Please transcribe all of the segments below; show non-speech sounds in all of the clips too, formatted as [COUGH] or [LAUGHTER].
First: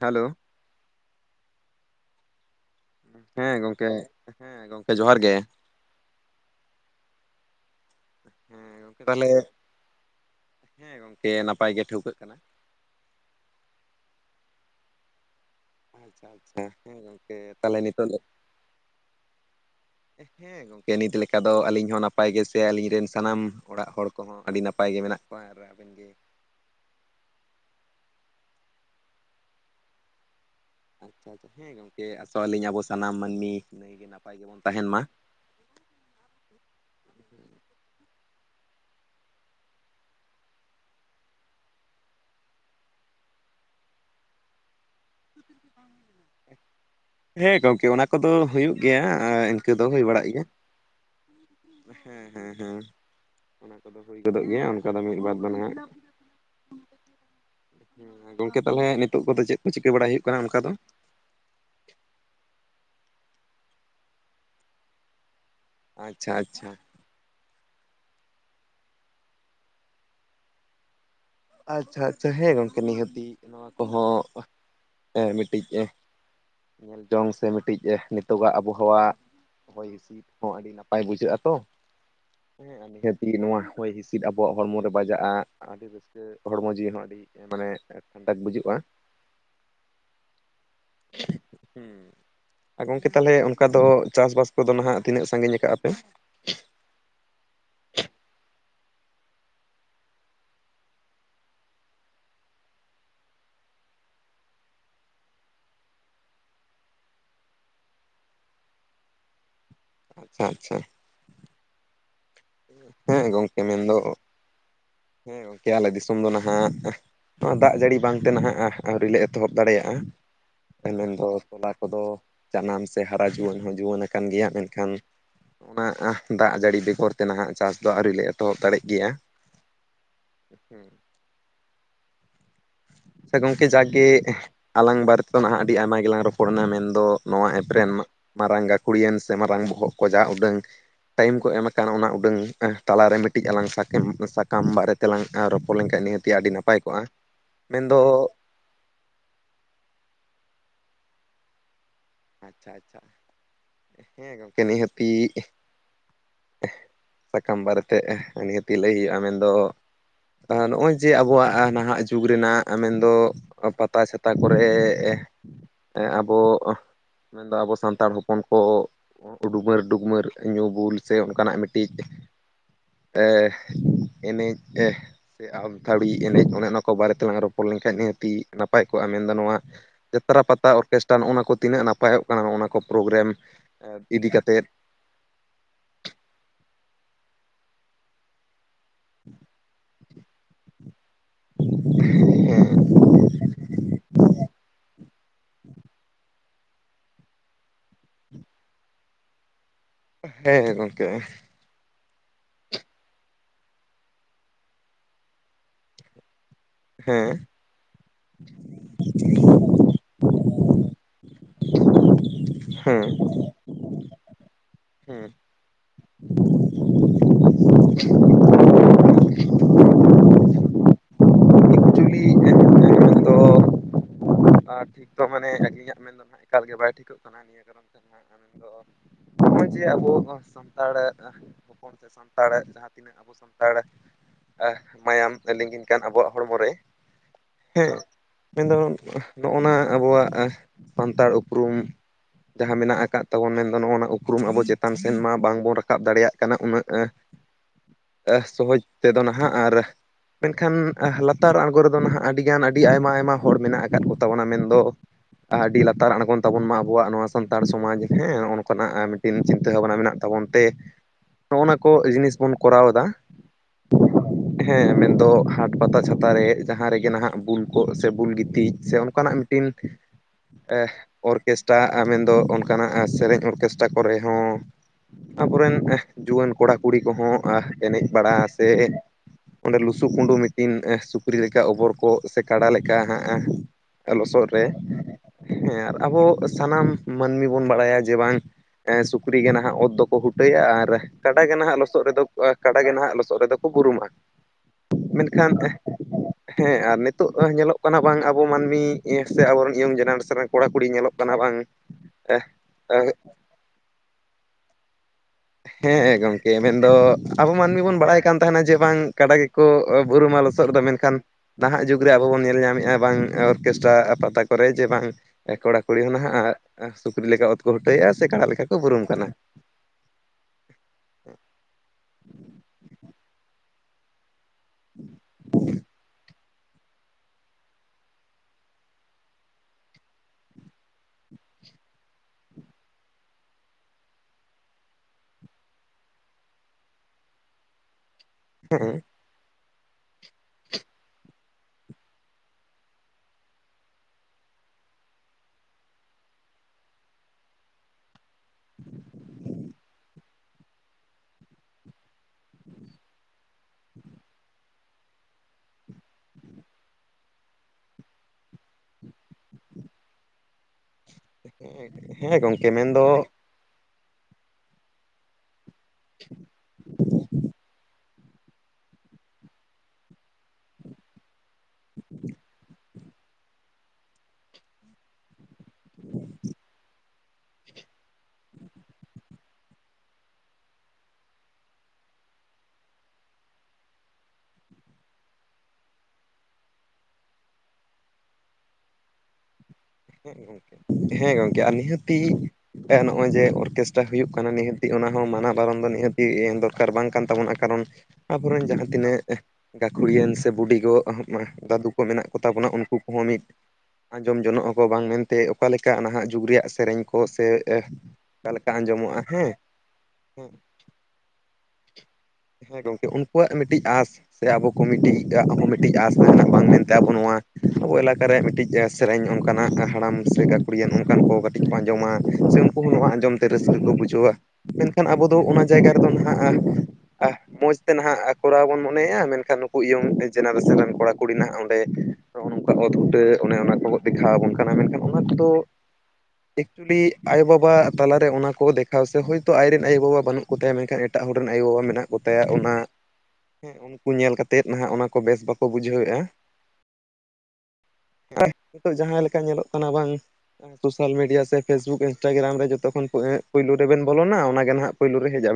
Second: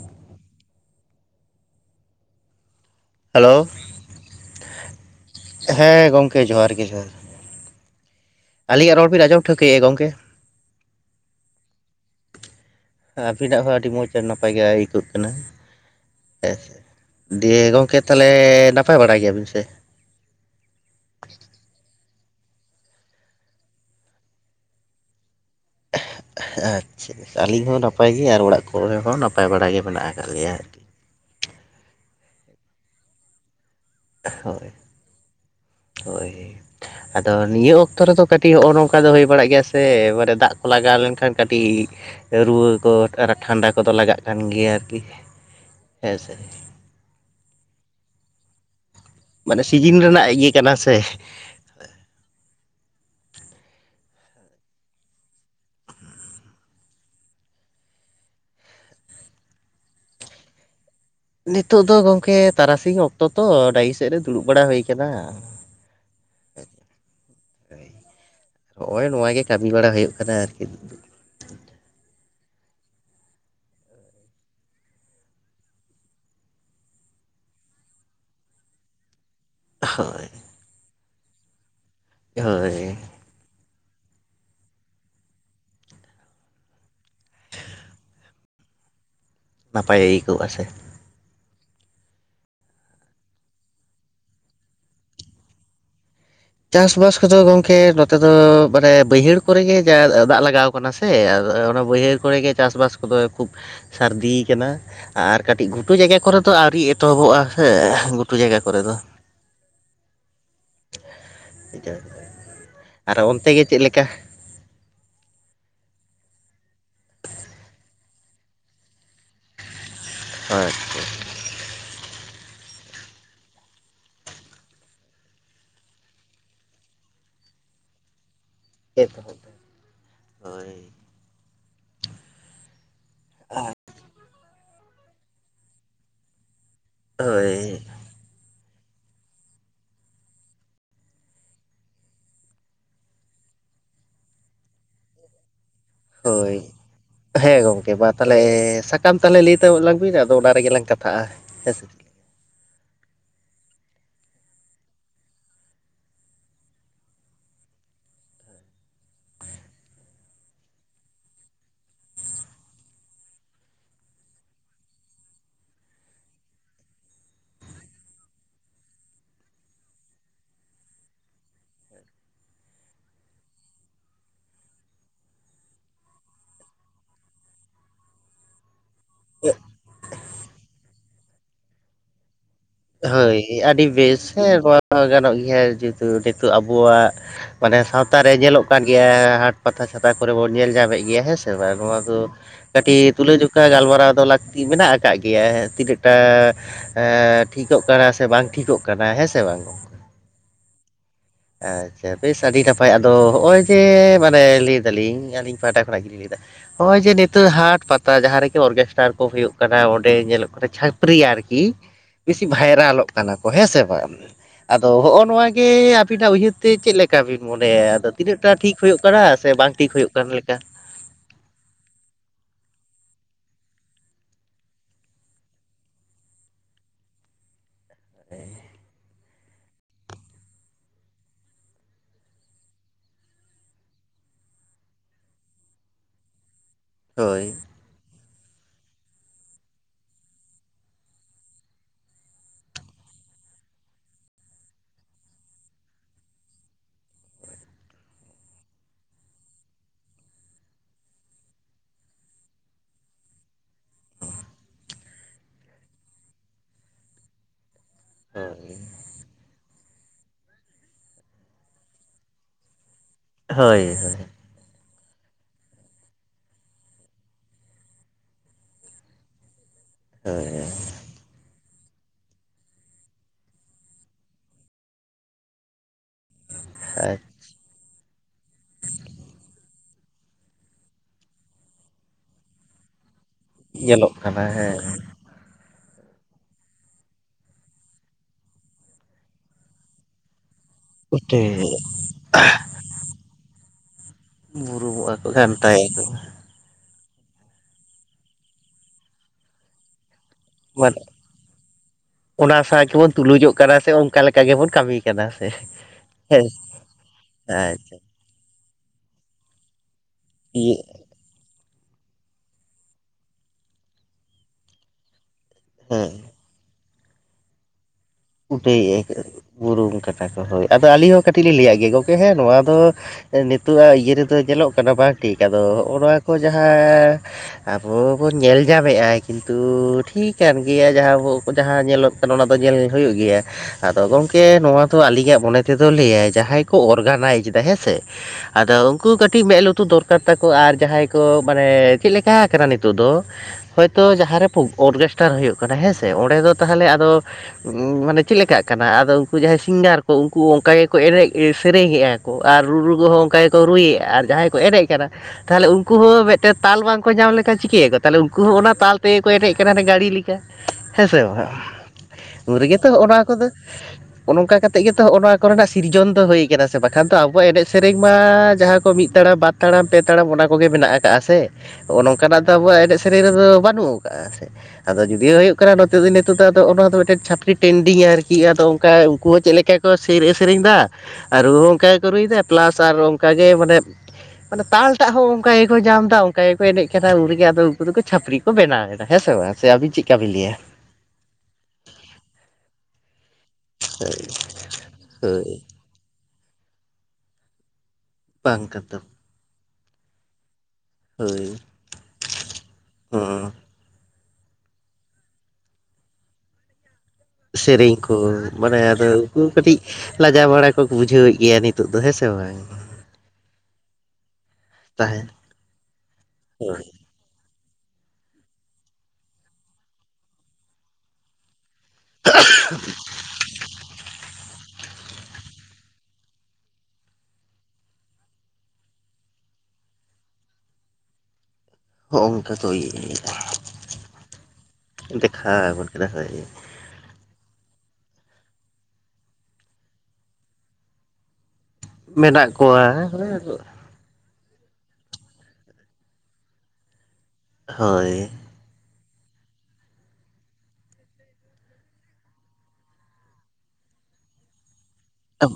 Hello. ᱦᱮᱸ hello ᱜᱚᱝᱠᱮ, ᱦᱮᱸ ᱜᱚᱝᱠᱮ ᱡᱚᱸᱦᱟᱨ ᱜᱮ᱾ ᱦᱮᱸ ᱜᱚᱝᱠᱮ ᱡᱚᱸᱦᱟᱨ ᱜᱮ ᱡᱚᱸᱦᱟᱨ᱾ ᱦᱮᱸ ᱜᱚᱝᱠᱮ ᱛᱟᱦᱚᱞᱮ, ᱟᱸᱡᱚᱢ ᱴᱷᱟᱹᱣᱠᱟᱹᱭᱮᱫᱼᱟ ᱜᱚᱢᱠᱮ ᱦᱮᱸ ᱜᱚᱝᱠᱮ ᱱᱟᱯᱟᱭ ᱜᱮ ᱴᱷᱟᱹᱣᱠᱟᱹᱜ ᱠᱟᱱᱟ᱾ ᱟᱹᱵᱤᱱᱟᱜ ᱦᱚᱸ ᱟᱹᱰᱤ ᱢᱚᱸᱡᱽ ᱱᱟᱯᱟᱭ ᱜᱮ ᱟᱹᱭᱠᱟᱹᱜ ᱠᱟᱱᱟ᱾ ᱟᱪᱪᱷᱟ ᱦᱮᱸ ᱟᱪᱪᱷᱟ ᱥᱮ, ᱜᱚᱝᱠᱮ ᱫᱤᱭᱮ ᱛᱟᱦᱚᱞᱮ ᱜᱚᱝᱠᱮ ᱱᱤᱛᱚᱜ ᱛᱟᱦᱞᱮ ᱱᱟᱯᱟᱭ ᱵᱟᱲᱟ ᱜᱮᱭᱟᱵᱤᱱ ᱥᱮ? ᱦᱮᱸ ᱜᱚᱝᱠᱮ ᱱᱤᱛ ᱞᱮᱠᱟ ᱫᱚ ᱟᱹᱞᱤᱧ ᱦᱚᱸ ᱱᱟᱯᱟᱭ ᱜᱮ ᱥᱮ ᱟᱹᱞᱤᱧ ᱨᱮᱱ ᱥᱟᱱᱟᱢ ᱚᱲᱟᱜ ᱦᱚᱲ ᱠᱚᱦᱚᱸ ᱟᱹᱰᱤ ᱱᱟᱯᱟᱭᱜ ᱜᱮ ᱢᱮᱱᱟᱜ ᱠᱚᱣᱟ, ᱟᱨ ᱟᱵᱮᱱ ᱜᱮ? ᱟᱪᱪᱷᱟ, ᱟᱹᱞᱤᱧ ᱦᱚᱸ ᱱᱟᱯᱟᱭ ᱜᱮ ᱟᱨ ᱚᱲᱟᱜ ᱠᱚᱨᱮ ᱦᱚᱸ ᱱᱟᱯᱟᱭ ᱵᱟᱲᱟ ᱜᱮ ᱢᱮᱱᱟᱜ ᱟᱠᱟᱫ ᱞᱮᱭᱟ᱾ ᱟᱪᱪᱷᱟ ᱟᱪᱪᱷᱟ ᱦᱮᱸ ᱜᱚᱝᱠᱮ ᱟᱥᱚᱜ ᱟᱹᱞᱤᱧ ᱟᱵᱚ ᱥᱟᱱᱟᱢ ᱢᱟᱹᱱᱢᱤ ᱱᱟᱹᱭᱜᱮ ᱱᱟᱯᱟᱭ ᱜᱮᱵᱚᱱ ᱦᱳᱭ ᱛᱟᱦᱮᱱ ᱢᱟ᱾ ᱦᱳᱭ᱾ ᱟᱫᱚ ᱱᱤᱭᱟᱹ ᱚᱠᱛᱚ ᱨᱮᱫᱚ ᱠᱟᱹᱴᱤᱡ ᱦᱚᱸᱜᱼᱚ ᱱᱚᱝᱠᱟ ᱫᱚ ᱦᱩᱭ ᱵᱟᱲᱟᱜ ᱜᱮᱭᱟ ᱥᱮ ᱢᱟᱱᱮ ᱫᱟᱜ ᱠᱚ ᱞᱟᱜᱟᱣ ᱞᱮᱱᱠᱷᱟᱱ ᱠᱟᱹᱴᱤᱡ ᱨᱩᱣᱟᱹ ᱠᱚ ᱨᱟ ᱴᱷᱟᱱᱰᱟ ᱠᱚᱫᱚ ᱞᱟᱜᱟᱜ ᱠᱟᱱ ᱜᱮᱭᱟ ᱟᱨᱠᱤ, ᱦᱮᱸ ᱥᱮ? ᱦᱮᱸ ᱜᱚᱝᱠᱮ ᱚᱱᱟ ᱠᱚᱫᱚ ᱦᱩᱭᱩᱜ ᱜᱮᱭᱟ᱾ ᱢᱟᱱᱮ ᱤᱱᱠᱟᱹ ᱫᱚ ᱥᱤᱡᱤᱱ ᱦᱩᱭ ᱵᱟᱲᱟᱜ ᱨᱮᱱᱟᱜ ᱜᱮᱭᱟ ᱤᱭᱟᱹ ᱠᱟᱱᱟ ᱥᱮ ᱾ ᱦᱮᱸ ᱦᱮᱸ-ᱦᱮᱸ ᱾ ᱚᱱᱟ ᱠᱚᱫᱚ ᱦᱩᱭ ᱜᱚᱫᱚᱜ ᱜᱮᱭᱟ ᱚᱱᱠᱟ ᱫᱚ ᱢᱤᱫᱵᱟᱨ ᱫᱚ ᱱᱟᱜ ᱾ [INAUDIBLE] ᱜᱚᱝᱠᱮ ᱛᱟᱦᱞᱮ ᱱᱤᱛᱳᱜ ᱠᱚᱫᱚ ᱪᱮᱫ ᱠᱚ ᱪᱤᱠᱟᱹ ᱵᱟᱲᱟᱭ ᱦᱩᱭᱩᱜ ᱠᱟᱱᱟ ᱚᱱᱠᱟ ᱫᱚ? ᱱᱤᱛᱚᱜ ᱫᱚ ᱜᱚᱝᱠᱮ ᱛᱟᱨᱟᱥᱤᱧ ᱚᱠᱛᱚ ᱛᱚ ᱰᱟᱹᱦᱤ ᱥᱮᱫ ᱨᱮ ᱫᱩᱲᱩᱵ ᱵᱟᱲᱟ ᱦᱩᱭ ᱟᱠᱟᱱᱟ ᱾ ᱟᱪᱪᱷᱟ ᱟᱪᱪᱷᱟ ᱾ [INAUDIBLE] ᱦᱚᱜᱼᱚᱭ ᱱᱚᱣᱟ ᱜᱮ ᱠᱟᱹᱢᱤ ᱵᱟᱲᱟ ᱦᱩᱭᱩᱜ ᱠᱟᱱᱟ ᱟᱨᱠᱤ ᱾ ᱟᱪᱪᱷᱟ ᱟᱪᱪᱷᱟ ᱦᱮᱸ ᱜᱚᱝᱠᱮ ᱱᱤᱦᱟᱹᱛᱤ [INAUDIBLE] ᱱᱚᱣᱟ ᱠᱚᱦᱚᱸ [INAUDIBLE] ᱦᱮᱸ ᱢᱤᱫᱴᱤᱡ ᱧᱮᱞ ᱡᱚᱝ ᱥᱮ ᱢᱤᱫᱴᱤᱡ ᱱᱤᱛᱚᱜᱟᱜ ᱟᱵᱚᱦᱟᱣᱟ ᱦᱚᱭ ᱦᱤᱸᱥᱤᱫ ᱦᱚᱸ ᱟᱹᱰᱤ ᱱᱟᱯᱟᱭ ᱵᱩᱡᱷᱟᱹᱜᱼᱟ ᱛᱚ ᱾ [INAUDIBLE] ᱦᱮᱸ ᱟᱨ ᱦᱳᱭ ᱱᱤᱦᱟᱹᱛ ᱤ ᱱᱚᱣᱟ ᱦᱚᱭ ᱦᱤᱸᱥᱤᱫ ᱟᱵᱚᱣᱟᱜ ᱦᱚᱲᱢᱚ ᱨᱮ ᱵᱟᱡᱟᱜᱼᱟ ᱟᱹᱰᱤ ᱨᱟᱹᱥᱠ ᱟᱹ ᱦᱚᱲᱢᱚ ᱡᱤᱣᱤ ᱦᱚᱸ ᱟᱹᱰᱤ ᱢᱟᱱᱮ ᱴᱷᱟᱱᱰᱟ ᱵᱩᱡᱩᱜᱼᱟ ᱾ ᱱᱟᱯᱟᱭ ᱮ ᱟᱹᱭᱠᱟᱹᱜᱼᱟ ᱥᱮ ᱾ [INAUDIBLE] ᱦᱩᱸ ᱾ ᱟᱨ ᱜᱚᱢᱠᱮ ᱛᱟᱦᱚᱞᱮ ᱚᱱᱠᱟ ᱫᱚ ᱪᱟᱥᱵᱟᱥ ᱠᱚᱫᱚ ᱦᱟᱜ ᱛᱤᱱᱟᱹᱜ ᱥᱟᱺᱜᱤᱧ ᱟᱠᱟᱜᱼᱟ ᱯᱮ? ᱪᱟᱥᱵᱟᱥ ᱠᱚᱫᱚ ᱜᱚᱝᱠᱮ ᱱᱚᱛᱮ ᱫᱚ ᱢᱟᱱᱮ ᱵᱟᱹᱭᱦᱟᱹᱲ ᱠᱚᱨᱮᱜ ᱜᱮ ᱡᱟ ᱫᱟᱜ ᱞᱟᱜᱟᱣ ᱠᱟᱱᱟ ᱥᱮ ᱟᱫᱚ ᱚᱱᱟ ᱵᱟᱹᱭᱦᱟᱹᱲ ᱠᱚᱨᱮ ᱜᱮ ᱪᱟᱥᱵᱟᱥ ᱠᱚᱫᱚ ᱠᱷᱩᱵ ᱥᱟᱨᱫᱤ ᱟᱠᱟᱱᱟ ᱾ ᱟᱨ ᱠᱟᱹᱴᱤᱡ ᱜᱷᱩᱴᱩ ᱡᱟᱭᱜᱟ ᱠᱚᱨᱮᱫ ᱫᱚ ᱟᱹᱣᱨᱤ ᱮᱛᱚᱦᱚᱵᱚᱜᱼᱟ ᱦᱮ ᱜᱷᱩᱴᱩ ᱡᱟᱭᱜᱟ ᱠᱚᱨᱮ ᱫᱚ ᱾ ᱟᱪᱪᱷᱟ ᱟᱪᱪᱷᱟ ᱾ [INAUDIBLE] ᱟᱨ ᱦᱮᱸ ᱚᱱᱛᱮ ᱜᱚᱝᱠᱮ ᱜᱮ ᱢᱮᱱᱫᱚ ᱪᱮᱫᱞᱮᱠᱟ? ᱦᱮᱸ ᱜᱚᱢᱠᱮ ᱟᱞᱮ ᱫᱤᱥᱚᱢ ᱫᱚ ᱱᱟᱦᱟᱜ ᱱᱚᱣᱟ ᱫᱟᱜ ᱡᱟᱹᱲᱤ ᱵᱟᱝᱛᱮ ᱱᱟᱦᱟᱜ ᱟᱹᱣᱨᱤ ᱞᱮ ᱮᱛᱚᱦᱚᱵ ᱫᱟᱲᱮᱭᱟᱜᱼᱟ ᱦᱳᱭ ᱾ [UNINTELLIGIBLE] ᱫᱚ ᱛᱚᱞᱟ ᱠᱚᱫᱚ ᱡᱟᱱᱟᱢ ᱥᱮ ᱦᱟᱨᱟ ᱡᱩᱣᱟᱹᱱ ᱦᱚᱸ ᱡᱩᱣᱟᱹᱱ ᱟᱠᱟᱱ ᱜᱮᱭᱟ ᱾ ᱢᱮᱱᱠᱷᱟᱱ ᱚᱱᱟ ᱫᱟᱜ ᱡᱟᱹᱲᱤ ᱵᱮᱜᱚᱨ ᱛᱮ ᱱᱟᱦᱟᱜ ᱪᱟᱥ ᱫᱚ ᱟᱹᱣᱨᱤ ᱞᱮ ᱮᱛᱚᱦᱚᱵ ᱫᱟᱲᱮᱜ ᱜᱮᱭᱟ [INAUDIBLE] ᱱᱚᱜᱼᱚᱭ ᱥᱮ ᱜᱚᱢᱠᱮ ᱡᱟᱠ ᱜᱮ ᱟᱞᱟᱝ ᱵᱟᱨᱮ ᱛᱮᱫᱚ ᱱᱟᱦᱟᱜ ᱟᱹᱰᱤ ᱟᱭᱢᱟ ᱜᱮᱞᱟᱝ ᱨᱚᱯᱚᱲ ᱮᱱᱟ ᱢᱮᱱ ᱫᱚ ᱱᱚᱣᱟ ᱦᱳᱭ ᱮᱯ ᱨᱮᱱ ᱢᱟᱨᱟᱝ ᱜᱟᱹᱠᱷᱩᱲᱤᱭᱟᱹᱱ ᱥᱮ ᱢᱟᱨᱟᱝ ᱵᱚᱦᱚᱜ ᱠᱚ ᱡᱟ ᱩᱰᱟᱹᱝ ᱴᱟᱭᱤᱢ ᱠᱚ ᱮᱢ ᱟᱠᱟᱱ ᱚᱱᱟ ᱩᱰᱟᱹᱝ ᱛᱟᱞᱟ ᱨᱮ ᱢᱤᱫᱴᱤᱡ ᱟᱞᱟᱝ ᱥᱟᱠᱟᱢ ᱥᱟᱠᱟᱢ ᱵᱟᱨᱮ ᱛᱮᱞᱟᱝ ᱨᱚᱯᱚᱲ ᱞᱮᱱᱠᱷᱟᱱ ᱱᱤᱦᱟᱹᱛᱤ ᱟᱹᱰᱤ ᱦᱳᱭ ᱱᱟᱯᱟᱭ ᱠᱚᱜᱼᱟ ᱾ ᱦᱮᱸ ᱜᱚᱝᱠᱮ ᱢᱟ ᱛᱟᱦᱚᱞᱮ ᱥᱟᱠᱟᱢ ᱛᱟᱦᱚᱞᱮ ᱞᱟᱹᱭ ᱛᱟᱞᱟᱝ ᱵᱤᱱ ᱟᱫᱚ ᱚᱱᱟ ᱨᱮᱜᱮᱞᱟᱝ ᱠᱟᱛᱷᱟᱜ-ᱟ ᱦᱮᱸ ᱥᱮ ᱾ ᱟᱪᱪᱷᱟ ᱟᱪᱪᱷᱟ ᱾ ᱦᱮᱸ ᱜᱚᱢᱠᱮ ᱱᱤᱦᱟᱹᱛᱤ [INAUDIBLE] ᱥᱟᱠᱟᱢ ᱵᱟᱨᱮᱛᱮ ᱱᱤᱦᱟᱹ ᱛ ᱞᱟᱹᱭ ᱦᱩᱭᱩᱜᱼᱟ ᱢᱮᱱᱫᱚ ᱱᱚᱜᱼᱚᱭ ᱡᱮ ᱟᱵᱚᱣᱟᱜ ᱱᱟᱦᱟᱜ ᱡᱩᱜᱽ ᱨᱮᱱᱟᱜ ᱢᱮᱱᱫᱚ ᱯᱟᱛᱟ ᱪᱷᱟᱛᱟ ᱠᱚᱨᱮ ᱮ [INAUDIBLE] ᱟᱵᱚ ᱢᱮᱱᱫᱚ ᱟᱵᱚ ᱥᱟᱱᱛᱟᱲ ᱦᱚᱯᱚᱱ ᱠᱚ ᱩᱰᱩᱢᱟᱹᱨ ᱰᱩᱠᱢᱟᱹᱨ ᱧᱩ ᱵᱩᱞ ᱥᱮ ᱚᱱᱠᱟᱱᱟᱜ ᱢᱤᱫᱴᱤᱡ ᱮ [INAUDIBLE] ᱮᱱᱮᱡ ᱮ ᱥᱮ ᱟᱢᱛᱷᱟᱲᱤ ᱮᱱᱮᱡ ᱚᱱᱮ ᱚᱱᱟ ᱠᱚ ᱵᱟᱨᱮ ᱛᱮᱞᱟᱝ ᱨᱚᱯᱚᱲ ᱞᱮᱱᱠᱷᱟᱡ ᱱᱤᱦᱟᱹᱛᱤ ᱱᱟᱯᱟᱭ ᱠᱚᱜᱼᱟ ᱢᱮᱱᱫᱚ ᱱᱚᱣᱟ ᱡᱟᱛᱨᱟ ᱯᱟᱛᱟ ᱚᱨᱠᱮᱥᱴᱟᱨ ᱱᱚᱜᱼᱚ ᱱᱟ ᱠᱚ ᱛᱤᱱᱟᱹᱜ ᱱᱟᱯᱟᱭᱚᱜ ᱠᱟᱱᱟ ᱱᱚᱜᱼᱚ ᱱᱟ ᱠᱚ ᱯᱨᱳᱜᱨᱟᱢ ᱦᱳᱭ ᱟᱹᱰᱤ ᱵᱮᱥ ᱤᱫᱤ ᱦᱮ ᱠᱟᱛᱮᱫ ᱱᱚᱣᱟ ᱦᱚ ᱜᱟᱱᱚᱜ ᱜᱮᱭᱟ ᱡᱮᱦᱮᱛᱩ ᱱᱤᱛᱚᱜ ᱟᱵᱚᱣᱟᱜ ᱢᱟᱱᱮ ᱥᱟᱶᱛᱟ ᱨᱮ ᱧᱮᱞᱚᱜ ᱠᱟᱱ ᱜᱮᱭᱟ ᱦᱟᱴ ᱯᱟᱛᱟ ᱪᱷᱟᱛᱟ ᱠᱚᱨᱮ ᱵᱚᱱ ᱧᱮᱞ ᱧᱟᱢᱮᱫ ᱜᱮᱭᱟ ᱦᱮᱸ ᱥᱮ ᱵᱟᱝ ᱾ ᱱᱚᱣᱟ ᱫᱚ ᱦᱮᱸ ᱠᱟᱹᱴᱤᱡ ᱛᱩᱞᱟᱹ ᱡᱚᱠᱷᱟ ᱜᱟᱞᱢᱟᱨᱟᱣ ᱫᱚ ᱞᱟᱹᱠᱛᱤ ᱢᱮᱱᱟᱜ ᱠᱟᱜ ᱜᱮᱭᱟ ᱦᱮ ᱛᱤᱱᱟᱹᱜ ᱴᱟ ᱮ ᱴᱷᱤᱠᱚᱜ ᱠᱟᱱᱟ ᱥᱮ ᱵᱟᱝ ᱴᱷᱤᱠᱚᱜ ᱠᱟᱱᱟ ᱦᱮᱸᱥᱮ ᱵᱟᱝ? ᱦᱮᱸ ᱜᱚᱢᱠᱮ ᱾ ᱟᱪᱪᱷᱟ ᱵᱮᱥ ᱟᱹᱰᱤ ᱱᱟᱯᱟᱭ, ᱟᱫᱚ ᱦᱚᱸᱜᱼᱚᱭ ᱡᱮ ᱢᱟᱱᱮ ᱞᱟᱹᱭ ᱫᱟᱞᱤᱧ ᱟᱹᱞᱤᱧ ᱯᱟᱦᱟᱴᱟ ᱠᱷᱚᱱᱟᱜ ᱜᱮᱞᱤᱧ ᱞᱟᱹᱭ ᱮᱫᱟ ᱦᱚᱸᱜᱼᱚᱭ ᱡᱮ ᱦᱮᱸ ᱱᱤᱛᱚᱜ ᱦᱟᱴ ᱯᱟᱛᱟ ᱡᱟᱦᱟᱸ ᱨᱮᱜᱮ ᱚᱨᱜᱮᱥᱴᱟᱨ ᱠᱚ ᱦᱩᱭᱩᱜ ᱠᱟᱱᱟ ᱚᱸᱰᱮ ᱧᱮᱞᱚᱜ ᱠᱟᱱᱟ ᱪᱷᱟᱯᱨᱤ ᱟᱨᱠᱤ ᱵᱮᱥᱤ ᱦᱮᱸ ᱵᱷᱟᱭᱨᱟᱞᱚᱜ ᱠᱟᱱᱟ ᱠᱚ ᱦᱮᱸ ᱥᱮ ᱵᱟᱝ ᱟᱫᱚ ᱦᱚᱜᱼᱚ ᱦᱮᱸ ᱱᱟ ᱜᱮ ᱟᱹᱵᱤᱱᱟᱜ ᱩᱭᱦᱟᱹᱨ ᱛᱮ ᱪᱮᱫ ᱞᱮᱠᱟ ᱵᱤᱱ ᱢᱚᱱᱮᱭᱟ ᱟᱫᱚ ᱛᱤᱱᱟᱹᱜ ᱴᱟ ᱴᱷᱤᱠ ᱦᱩᱭᱩᱜ ᱠᱟᱱᱟ ᱥᱮ ᱵᱟᱝ ᱴᱷᱤᱠ ᱦᱩᱭᱩᱜ ᱠᱟᱱ ᱞᱮᱠᱟ? ᱮᱠᱪᱩᱭᱮᱞᱤ ᱢᱮᱱᱫᱚ ᱟᱨ ᱴᱷᱤᱠ ᱫᱚ ᱢᱟᱱᱮ ᱟᱹᱞᱤᱧᱟᱜ ᱢᱮᱱᱫᱚ ᱱᱟᱦᱟᱜ ᱮᱠᱟᱞ ᱜᱮ ᱵᱟᱭ ᱴᱷᱤᱠᱚᱜ ᱠᱟᱱᱟ ᱱᱤᱭᱟᱹ ᱠᱟᱨᱚᱱ ᱛᱮ ᱱᱚᱣᱟ ᱢᱮᱱᱫᱚ ᱦᱚᱸᱜᱼᱚᱭ ᱡᱮ ᱟᱵᱚ ᱥᱟᱱᱛᱟᱲ ᱦᱚᱯᱚᱱ ᱥᱮ ᱥᱟᱱᱛᱟᱲ ᱡᱟᱦᱟᱸ ᱛᱤᱱᱟᱹᱜ ᱟᱵᱚ ᱥᱟᱱᱛᱟᱲ [INAUDIBLE] ᱢᱟᱭᱟᱢ ᱞᱤᱸᱜᱤᱱ ᱠᱟᱱ ᱟᱵᱚᱣᱟᱜ ᱦᱚᱲᱢᱚ ᱨᱮ, ᱦᱳᱭ᱾ ᱦᱮᱸ ᱢᱮᱱᱫᱚ ᱱᱚᱜᱼᱚ ᱱᱟ ᱟᱵᱚᱣᱟᱜ ᱥᱟᱱᱛᱟᱲ ᱩᱯᱨᱩᱢ ᱡᱟᱦᱟᱸ ᱢᱮᱱᱟᱜ ᱟᱠᱟᱫ ᱛᱟᱵᱚᱱ ᱢᱮᱱᱫᱚ ᱱᱚᱜᱼᱚ ᱱᱟ ᱩᱯᱨᱩᱢ ᱟᱵᱚ ᱪᱮᱛᱟᱱ ᱥᱮᱱ ᱢᱟ ᱵᱟᱝᱵᱚᱱ ᱨᱟᱠᱟᱵ ᱫᱟᱲᱮᱭᱟᱜ ᱠᱟᱱᱟ ᱩᱱᱟᱹᱜ ᱮ ᱥᱚᱦᱚᱡᱽ ᱛᱮᱫᱚ ᱱᱟᱦᱟᱜ ᱟᱨ ᱢᱮᱱᱠᱷᱟᱱ ᱞᱟᱛᱟᱨ ᱟᱬᱜᱚ ᱨᱮᱫᱚ ᱱᱟᱦᱟᱜ ᱟᱹᱰᱤᱜᱟᱱ ᱟᱹᱰᱤ ᱟᱭᱢᱟ ᱟᱭᱢᱟ ᱦᱚᱲ ᱢᱮᱱᱟᱜ ᱟᱠᱟᱫ ᱠᱚᱣᱟ ᱾ ᱛᱟᱵᱚᱱᱟ ᱢᱮᱱᱫᱚ ᱟᱹᱰᱤ ᱞᱟᱛᱟᱨ ᱟᱸᱬᱜᱚᱱ ᱛᱟᱵᱚᱱᱟ ᱢᱟ ᱟᱵᱚᱣᱟᱜ ᱱᱚᱣᱟ ᱥᱟᱱᱛᱟᱲ ᱥᱚᱢᱟᱡᱽ ᱦᱮᱸ ᱦᱳᱭ ᱚᱱᱠᱟᱱᱟᱜ ᱢᱤᱫᱴᱤᱱ ᱪᱤᱛ ᱪᱤᱱᱛᱟᱹ ᱵᱷᱟᱵᱽᱱᱟ ᱢᱮᱱᱟᱜ ᱛᱟᱵᱚᱱ ᱛᱮ ᱱᱚᱜᱼᱚ ᱱᱟ ᱠᱚ ᱡᱤᱱᱤᱥ ᱵᱚᱱ ᱠᱚᱨᱟᱣ ᱮᱫᱟ। ᱦᱳᱭ᱾ [INAUDIBLE] ᱦᱮᱸ ᱢᱮᱱᱫᱚ ᱦᱟᱴ ᱯᱟᱛᱟ ᱪᱷᱟᱛᱟ ᱨᱮ ᱡᱟᱦᱟᱸ ᱨᱮᱜᱮ ᱱᱟᱦᱟᱜ ᱵᱩᱞ ᱠᱚ ᱥᱮ ᱵᱩᱞ ᱜᱤᱛᱤᱡ ᱥᱮ ᱚᱱᱠᱟᱱᱟᱜ ᱢᱤᱫᱴᱤᱱ ᱦᱳᱭ ᱚᱨᱠᱮᱥᱴᱟᱨ ᱢᱮᱱᱫᱚ ᱚᱱᱠᱟᱱᱟᱜ ᱥᱮᱨᱮᱧ ᱚᱨᱠᱮᱥᱴᱨᱟ ᱠᱚᱨᱮ ᱦᱚᱸ᱾ ᱟᱵᱚᱨᱮᱱ ᱡᱩᱣᱟᱹᱱ ᱠᱚᱲᱟ ᱠᱩᱲᱤ ᱦᱳᱭ ᱠᱚᱦᱚᱸ ᱮᱱᱮᱡ ᱵᱟᱲᱟ ᱥᱮ ᱚᱸᱰᱮ ᱞᱩᱥᱩ ᱯᱩᱸᱰᱩ ᱛᱤᱱ ᱥᱩᱠᱨᱤ ᱞᱮᱠᱟ ᱚᱵᱚᱨ ᱠᱚᱜ ᱥᱮ ᱠᱟᱰᱟ ᱞᱮᱠᱟ ᱦᱟᱸᱜ᱾ ᱧᱮᱞᱚᱜ ᱠᱟᱱᱟ ᱞᱚᱥᱚᱫ ᱨᱮ ᱦᱮᱸ ᱦᱮᱸ ᱟᱨ ᱟᱵᱚ ᱥᱟᱱᱟᱢ ᱢᱟᱹᱱᱢᱤ ᱵᱚᱱ ᱵᱟᱲᱟᱭᱟ ᱡᱮ ᱵᱟᱝ ᱥᱩᱠᱨᱤ ᱜᱮ ᱱᱟᱦᱟᱜ ᱚᱛ ᱫᱚᱠᱚ ᱦᱩᱴᱟᱹᱭᱟ ᱟᱨ ᱜᱚᱴᱮ ᱠᱟᱰᱟ ᱜᱮ ᱱᱟᱦᱟᱜ ᱞᱚᱥᱚᱫ ᱨᱮᱫᱚ ᱠᱟᱰᱟ ᱜᱮ ᱱᱟᱦᱟᱜ ᱞᱚᱥᱚᱫ ᱨᱮᱫᱚ ᱠᱚ ᱵᱩᱨᱩᱢᱟ᱾ ᱵᱩᱨᱩᱢᱚᱜᱼᱟ ᱠᱚ ᱢᱮᱱᱠᱷᱟᱱ ᱜᱷᱟᱱᱴᱟᱭᱟᱠᱚ ᱦᱮᱸ ᱟᱨ ᱱᱤᱛᱳᱜ ᱧᱮᱞᱚᱜ ᱠᱟᱱᱟ ᱵᱟᱝ ᱟᱵᱚ ᱟᱵᱚ ᱢᱟᱹᱱᱢᱤ ᱥᱮ ᱟᱵᱚᱨᱮᱱ ᱤᱭᱚᱝ ᱡᱮᱱᱟᱨᱮᱥᱚᱱ ᱠᱚ ᱢᱟᱱᱮ [INAUDIBLE] ᱚᱱᱟ ᱥᱟᱶ ᱛᱮᱵᱚᱱ ᱛᱩᱞᱩᱡᱚᱜ ᱠᱟᱱᱟ ᱥᱮ ᱚᱱᱠᱟ ᱞᱮᱠᱟ ᱜᱮᱵᱚᱱ ᱠᱟᱹᱢᱤ᱾ ᱠᱟᱫᱟ ᱥᱮ᱾ ᱦᱮᱸ ᱜᱚᱢᱠᱮ ᱢᱮᱱᱫᱚ ᱟᱵᱚ ᱢᱟᱹᱱᱢᱤ ᱟᱪᱪᱷᱟ ᱵᱚᱱ ᱵᱟᱲᱟᱭ ᱠᱟᱱ ᱛᱟᱦᱮᱸᱱᱟ ᱡᱮ ᱵᱟᱝ ᱠᱟᱰᱟ ᱜᱮᱠᱚ ᱵᱩᱨᱩᱢᱟ ᱞᱚᱥᱚᱫ ᱤᱭᱟᱹ ᱨᱮᱫᱚ ᱢᱮᱱᱠᱷᱟᱱ ᱱᱟᱦᱟᱜ ᱡᱩᱜᱽ ᱨᱮ ᱟᱵᱚ ᱵᱚᱱ ᱧᱮᱞ ᱧᱟᱢᱮᱫᱼᱟ ᱵᱟᱝ ᱚᱨᱠᱮᱥᱴᱨᱟ ᱟᱨ ᱯᱟᱛᱟ ᱠᱚᱨᱮ ᱡᱮ ᱵᱟᱝᱼᱼ ᱠᱚᱲᱟ ᱠᱩᱲᱤ ᱦᱮᱸ ᱦᱚᱸ ᱱᱟᱦᱟᱜ ᱥᱩᱠᱨᱤ ᱞᱮᱠᱟ ᱚᱛ ᱦᱩᱴᱟᱹᱭᱮᱜ-ᱟ ᱥᱮ ᱠᱟᱰᱟ ᱞᱮᱠᱟ ᱠᱚ ᱵᱩᱨᱩᱢ ᱩᱴᱟᱹᱭᱮᱫ ᱠᱟᱱᱟ᱾ ᱵᱩᱨᱩᱢ ᱠᱟᱱᱟ ᱠᱚ ᱦᱳᱭ᱾ ᱟᱫᱚ ᱟᱹᱞᱤᱧ ᱦᱚᱸ ᱠᱟᱹᱴᱤᱡ ᱞᱤᱧ ᱞᱟᱹᱭᱟᱜ ᱜᱮ ᱜᱚᱝᱠᱮ ᱦᱮᱸ ᱱᱚᱣᱟ ᱫᱚ ᱱᱤᱛᱚᱜ ᱟᱜ ᱤᱭᱟᱹ ᱨᱮ ᱱᱤᱛᱚᱜ ᱫᱚ ᱧᱮᱞᱚᱜ ᱠᱟᱱᱟ ᱵᱟᱝ ᱴᱷᱤᱠ ᱟᱫᱚ ᱦᱚᱸᱜ-ᱚ ᱱᱚᱣᱟ ᱠᱚ ᱡᱟᱦᱟᱸ ᱟᱵᱚ ᱵᱚᱱ ᱧᱮᱞ ᱧᱟᱢᱮᱜ-ᱟ ᱠᱤᱱᱛᱩ ᱴᱷᱤ ᱠᱟᱱ ᱜᱮᱭᱟ ᱡᱟᱦᱟᱸ ᱟᱵᱚ ᱡᱟᱦᱟᱸ ᱧᱮᱞᱚᱜ ᱠᱟᱱᱟ ᱚᱱᱟ ᱫᱚ ᱧᱮᱞ ᱦᱩᱭᱩᱜ ᱜᱮᱭᱟ᱾ ᱟᱫᱚ ᱜᱚᱢᱠᱮ ᱱᱚᱣᱟ ᱫᱚ ᱟᱞᱤᱧᱟᱜ ᱢᱚᱱᱮ ᱛᱮᱫᱚ ᱞᱟᱹᱭᱟ ᱡᱟᱦᱟᱸᱭ ᱠᱚ ᱚᱨᱜᱟᱱᱟᱭᱤᱡᱽ ᱮᱫᱟ ᱦᱮᱸᱥᱮ ᱟᱫᱚ ᱦᱮᱸ ᱩᱱᱠᱩ ᱠᱟᱹᱴᱤᱡ ᱢᱮᱫ ᱞᱩᱛᱩᱨ ᱫᱚᱨᱠᱟᱨ ᱛᱟᱠᱚ ᱟᱨ ᱡᱟᱦᱟᱸᱭ ᱠᱚ ᱢᱟᱱᱮ ᱪᱮᱫ ᱞᱮᱠᱟ ᱟᱠᱟᱱᱟ ᱱᱤᱛᱚᱜ ᱫᱚ ᱦᱳᱭᱛᱳ ᱡᱟᱦᱟᱸᱨᱮ ᱚᱨᱜᱮᱥᱴᱟᱨ ᱦᱩᱭᱩᱜ ᱠᱟᱱᱟ ᱦᱮᱸᱥᱮ ᱚᱸᱰᱮ ᱫᱚ ᱛᱟᱦᱚᱞᱮ ᱟᱫᱚ ᱢᱟᱱᱮ ᱪᱮᱫ ᱞᱮᱠᱟᱜ ᱠᱟᱱᱟ ᱟᱫᱚ ᱩᱱᱠᱩ ᱡᱟᱦᱟᱸᱭ ᱥᱤᱝᱜᱟᱨ ᱠᱚ ᱩᱱᱠᱩ ᱚᱱᱠᱟ ᱜᱮᱠᱚ ᱮᱱᱮᱡ ᱥᱮᱨᱮᱧᱮᱜᱼᱟ᱾ ᱚ ᱟᱨ ᱨᱩ ᱨᱩ ᱠᱚᱦᱚᱸ ᱚᱱᱠᱟ ᱜᱮᱠᱚ ᱨᱩᱭᱮᱫᱼᱟ ᱟᱨ ᱡᱟᱦᱟᱸᱭ ᱠᱚ ᱮᱱᱮᱡ ᱠᱟᱱᱟ ᱛᱟᱦᱚᱞᱮ ᱩᱱᱠᱩ ᱦᱚᱸ ᱢᱤᱫᱴᱮᱱ ᱛᱟᱞ ᱵᱟᱝᱠᱚ ᱧᱟᱢ ᱞᱮᱠᱷᱟᱱ ᱪᱤᱠᱟᱹᱭᱟᱠᱚ ᱛᱟᱦᱚᱞᱮ ᱩᱱᱠᱩ ᱦᱚᱸ ᱚᱱᱟ ᱛᱟᱞ ᱛᱮᱜᱮᱠᱚ ᱮᱱᱮᱡ ᱠᱟᱱᱟ ᱦᱟᱱᱮ ᱜᱟᱸᱲᱤ ᱦᱮᱸᱥᱮ ᱵᱟᱝ ᱦᱮᱸ ᱦᱮᱸ ᱩᱱ ᱜᱚᱝᱠᱮ ᱨᱮᱜᱮ ᱛᱚ ᱢᱮᱱᱫᱚ ᱦᱚᱜ-ᱚ ᱱᱚᱣᱟ ᱠᱚᱫᱚ ᱚᱱᱚᱝᱠᱟ ᱠᱟᱛᱮ ᱜᱮᱛᱚ ᱦᱚᱜᱼᱟ ᱱᱚᱣᱟ ᱠᱚᱨᱮᱱᱟᱜ ᱥᱤᱨᱡᱚᱱ ᱫᱚ ᱦᱩᱭᱟᱠᱟᱱᱟ ᱥᱮ ᱵᱟᱝᱠᱷᱟᱱ ᱫᱚ ᱟᱵᱚᱣᱟ ᱮᱱᱮᱡ ᱥᱮᱨᱮᱧ ᱢᱟ ᱡᱟᱦᱟᱸ ᱠᱚ ᱢᱤᱫ ᱛᱟᱲᱟᱢ ᱵᱟᱨ ᱛᱟᱲᱟᱢ ᱯᱮ ᱛᱟᱲᱟᱢ ᱚᱱᱟ ᱠᱚᱜᱮ ᱢᱮᱱᱟᱜ ᱟᱠᱟᱜᱼᱟ ᱥᱮ ᱱᱚᱜᱼᱚ ᱱᱚᱝᱠᱟᱱᱟᱜ ᱫᱚ ᱟᱵᱚᱣᱟᱜ ᱮᱱᱮᱡ ᱥᱮᱨᱮᱧ ᱨᱮᱫᱚ ᱵᱟᱹᱱᱩᱜ ᱠᱟᱜᱼᱟ ᱥᱮ, ᱟᱫᱚ ᱡᱩᱫᱤᱭᱳ ᱦᱩᱭᱩᱜ ᱠᱟᱱᱟ ᱱᱚᱛᱮ ᱱᱤᱛᱚᱜ ᱟᱫᱚ ᱚᱱᱟ ᱫᱚ ᱢᱤᱫᱴᱮᱱ ᱴᱨᱮᱱᱰᱤᱝᱟ ᱟᱨᱠᱤ ᱟᱫᱚ ᱚᱱᱠᱟ ᱩᱱᱠᱩ ᱦᱚᱸ ᱪᱮᱫ ᱞᱮᱠᱟ ᱠᱚ ᱥᱮᱨᱮᱼ ᱥᱮᱨᱮᱧ ᱮᱫᱟ ᱟᱨ ᱨᱩ ᱦᱚᱸ ᱚᱱᱠᱟ ᱜᱮᱠᱚ ᱨᱩᱭᱮᱫᱟ ᱯᱮᱞᱟᱥ ᱟᱨ ᱚᱱᱠᱟᱜ ᱜᱮ ᱢᱟᱱᱮ ᱢᱟᱱᱮ ᱛᱟᱞᱴᱟᱜ ᱦᱚᱸ ᱚᱱᱠᱟ ᱜᱮᱠᱚ ᱧᱟᱢ ᱮᱫᱟ ᱚᱱᱠᱟ ᱜᱮᱠᱚ ᱮᱱᱮᱡ ᱠᱟᱱᱟ ᱟᱫᱚ ᱩᱱ ᱨᱮᱜᱮ ᱟᱫᱚ ᱩᱱᱠᱩ ᱫᱚᱠᱚ ᱪᱟᱹᱯᱨᱤᱤ ᱠᱚ ᱵᱮᱱᱟᱣ ᱮᱱᱟ। ᱦᱮᱸ ᱥᱮ ᱵᱟᱝ ᱥᱮ ᱟᱵᱤᱱ ᱪᱤᱜ ᱦᱮᱸ ᱜᱚᱝᱠᱮ ᱟᱞᱤᱧ ᱦᱚᱸ ᱛᱮᱦᱤᱧ ᱱᱚᱜᱼᱚᱭ ᱡᱮ ᱚᱨ ᱠᱮᱥᱴᱟ ᱦᱩᱭᱩᱜ ᱠᱟᱱᱟ ᱱᱤᱦᱟᱹᱛᱤ ᱚᱱᱟ ᱦᱚᱸ ᱢᱟᱱᱟ ᱦᱳᱭ ᱵᱟᱨᱚᱱ ᱫᱚ ᱱᱤᱦᱟᱹᱛᱤ ᱫᱚᱨᱠᱟᱨ ᱵᱟᱝ ᱠᱟᱱ ᱛᱟᱵᱚᱱᱟ, ᱠᱟᱨᱚᱱ ᱟᱵᱚᱨᱮᱱ ᱵᱟᱝ ᱠᱟᱱ ᱡᱟᱦᱟᱸ ᱛᱟᱢ ᱛᱤᱱᱟᱹᱜ ᱜᱟᱹᱠᱷᱩᱲᱤᱭᱟᱱ ᱥᱮ ᱵᱩᱰᱤᱜᱚ, ᱦᱳᱭ ᱫᱟᱹᱫᱩ ᱠᱚ ᱢᱮᱱᱟᱜ ᱠᱚᱛᱟ ᱵᱚᱱᱟ ᱩᱱᱠᱩ ᱠᱚᱦᱚᱸ ᱦᱚᱸ ᱢᱤᱫ ᱟᱸᱡᱚᱢ ᱡᱚᱱᱚᱜ ᱟᱠᱚ। [UNINTELLIGIBLE] ᱵᱟᱝ ᱢᱮᱱᱛᱮ ᱚᱠᱟ ᱞᱮᱠᱟ ᱱᱟᱦᱟᱜ ᱡᱩᱜᱽ ᱨᱮᱭᱟᱜ ᱥᱮᱨᱮᱧ। ᱠᱚ ᱥᱮ ᱥᱮᱨᱮᱧ ᱠᱚ ᱚᱠᱟ ᱞᱮᱠᱟ ᱢᱟᱱᱮ ᱟᱫᱚ ᱟᱸᱡᱚᱢᱚᱜᱼᱟ ᱩᱱᱠᱩ ᱦᱮᱸ ᱠᱟᱹᱴᱤᱡ ᱞᱟᱡᱟ ᱦᱮᱸ ᱯᱟᱲᱟ ᱠᱚ ᱵᱩᱡᱷᱟᱹᱣᱮᱫ ᱜᱮᱭᱟ ᱱᱤᱛ ᱱᱤᱛᱚᱜ ᱫᱚ ᱦᱮᱸ ᱥᱮ ᱵᱟᱝ? ᱦᱮᱸ ᱜᱚᱝᱠᱮ ᱩᱱᱠᱩᱣᱟᱜ ᱢᱤᱫᱴᱤᱡ ᱟᱥ ᱥᱮ ᱟᱵᱚ ᱛᱟᱦᱮᱸ ᱠᱚᱢᱤᱴᱤᱭᱟᱜ ᱦᱚᱸ ᱢᱤᱫᱴᱤᱡ ᱟᱥ ᱛᱟᱦᱮᱱᱟ ᱵᱟᱝ ᱦᱳᱭ ᱢᱮᱱᱛᱮ ᱟᱵᱚ ᱱᱚᱣᱟ ᱟᱵᱚ ᱮᱞᱟᱠᱟᱨᱮ ᱢᱤᱫᱴᱤᱡ ᱥᱮᱨᱮᱧ ᱚᱱᱠᱟᱱᱟᱜ ᱦᱟᱲᱟᱢ ᱥᱮ ᱜᱟᱹᱠᱷᱩᱲᱤᱭᱟᱹᱱ ᱱᱚᱝᱠᱟᱱ ᱠᱚ ᱠᱚ ᱟᱸᱡᱚᱢᱟ ᱥᱮ ᱩᱱᱠᱩ ᱦᱚᱸ ᱱᱚᱣᱟ ᱟᱸᱡᱚᱢ ᱛᱮ ᱨᱟᱹᱥᱠᱟᱹ ᱠᱚ ᱵᱩᱡᱷᱟᱹᱣᱟ᱾ ᱢᱮᱱᱠᱷᱟᱱ ᱟᱵᱚ ᱫᱚ ᱚᱱᱟ ᱡᱟᱭᱜᱟ ᱨᱮᱫᱚ ᱦᱟᱜ ᱟ ᱢᱚᱡᱽ ᱛᱮ ᱱᱟᱦᱟᱜ ᱠᱚᱨᱟᱣ ᱵᱚᱱ ᱢᱚᱱᱮᱭᱮᱜ-ᱟ ᱢᱮᱱᱠᱷᱟᱱ ᱱᱩᱠᱩ ᱤᱭᱚᱝ ᱡᱮᱱᱟᱨᱮᱥᱚᱱ ᱨᱮᱱ ᱠᱚᱲᱟ ᱠᱩᱲᱤ ᱱᱟᱜ ᱚᱸᱰᱮ ᱱᱚᱜ ᱦᱚᱜᱼᱚᱝᱠᱟ ᱱᱚᱝᱠᱟ ᱠᱚ ᱚᱛ ᱦᱩᱴᱟᱹ ᱤᱭᱟᱹᱭᱮᱫᱟ ᱚᱱᱮ ᱚᱱᱟ ᱠᱚ ᱫᱮᱠᱷᱟᱣ ᱟᱵᱚᱱ ᱠᱟᱱᱟ᱾ ᱢᱮᱱᱠᱷᱟᱱ ᱚᱱᱟ ᱠᱚᱫᱚ ᱫᱮᱠᱷᱟᱣ ᱟᱵᱚᱱ ᱠᱟᱱᱟ ᱦᱳᱭ ᱮᱠᱪᱮᱞᱤ ᱟᱭᱳᱵᱟᱵᱟ ᱛᱟᱞᱟᱨᱮ ᱚᱱᱟ ᱠᱚ ᱫᱮᱠᱷᱟᱣ ᱥᱮ ᱦᱳᱭᱛᱳ ᱟᱡᱨᱮᱱ ᱟᱭᱳᱼᱵᱟ ᱵᱟᱹᱱᱩᱜ ᱠᱚ ᱛᱟᱭᱟ ᱢᱮᱱᱠᱷᱟᱱ ᱮᱴᱟᱜ ᱦᱚᱲ ᱨᱮᱱ ᱟᱭᱳᱼᱵᱟ ᱢᱮᱱᱟᱜ ᱠᱚᱛᱟᱭᱟ ᱚᱱᱟ ᱦᱮᱸ ᱩᱱᱠᱩ ᱧᱮᱞ ᱠᱟᱛᱮᱫ ᱱᱟᱦᱟᱜ ᱚᱱᱟ ᱠᱚ ᱵᱮᱥ ᱵᱟᱠᱚ ᱵᱩᱡᱷᱟᱹᱣᱮᱫᱼᱟ᱾ ᱦᱳᱭ ᱟᱨ ᱱᱤᱛᱚᱜ ᱡᱟᱦᱟᱸ ᱞᱮᱠᱟ ᱧᱮᱞᱚᱜ ᱠᱟᱱᱟ ᱵᱟᱝ ᱥᱳᱥᱟᱞ ᱢᱤᱰᱤᱭᱟ ᱥᱮ ᱯᱷᱮᱥᱵᱩᱠ ᱤᱱᱥᱴᱟᱜᱨᱟᱢ ᱨᱮ ᱡᱚᱛᱚ ᱠᱷᱚᱱ ᱯᱳᱭᱞᱳ ᱨᱮᱵᱮᱱ ᱵᱚᱞᱚᱱᱟ ᱚᱱᱟᱜᱮ ᱱᱟᱱᱟᱜ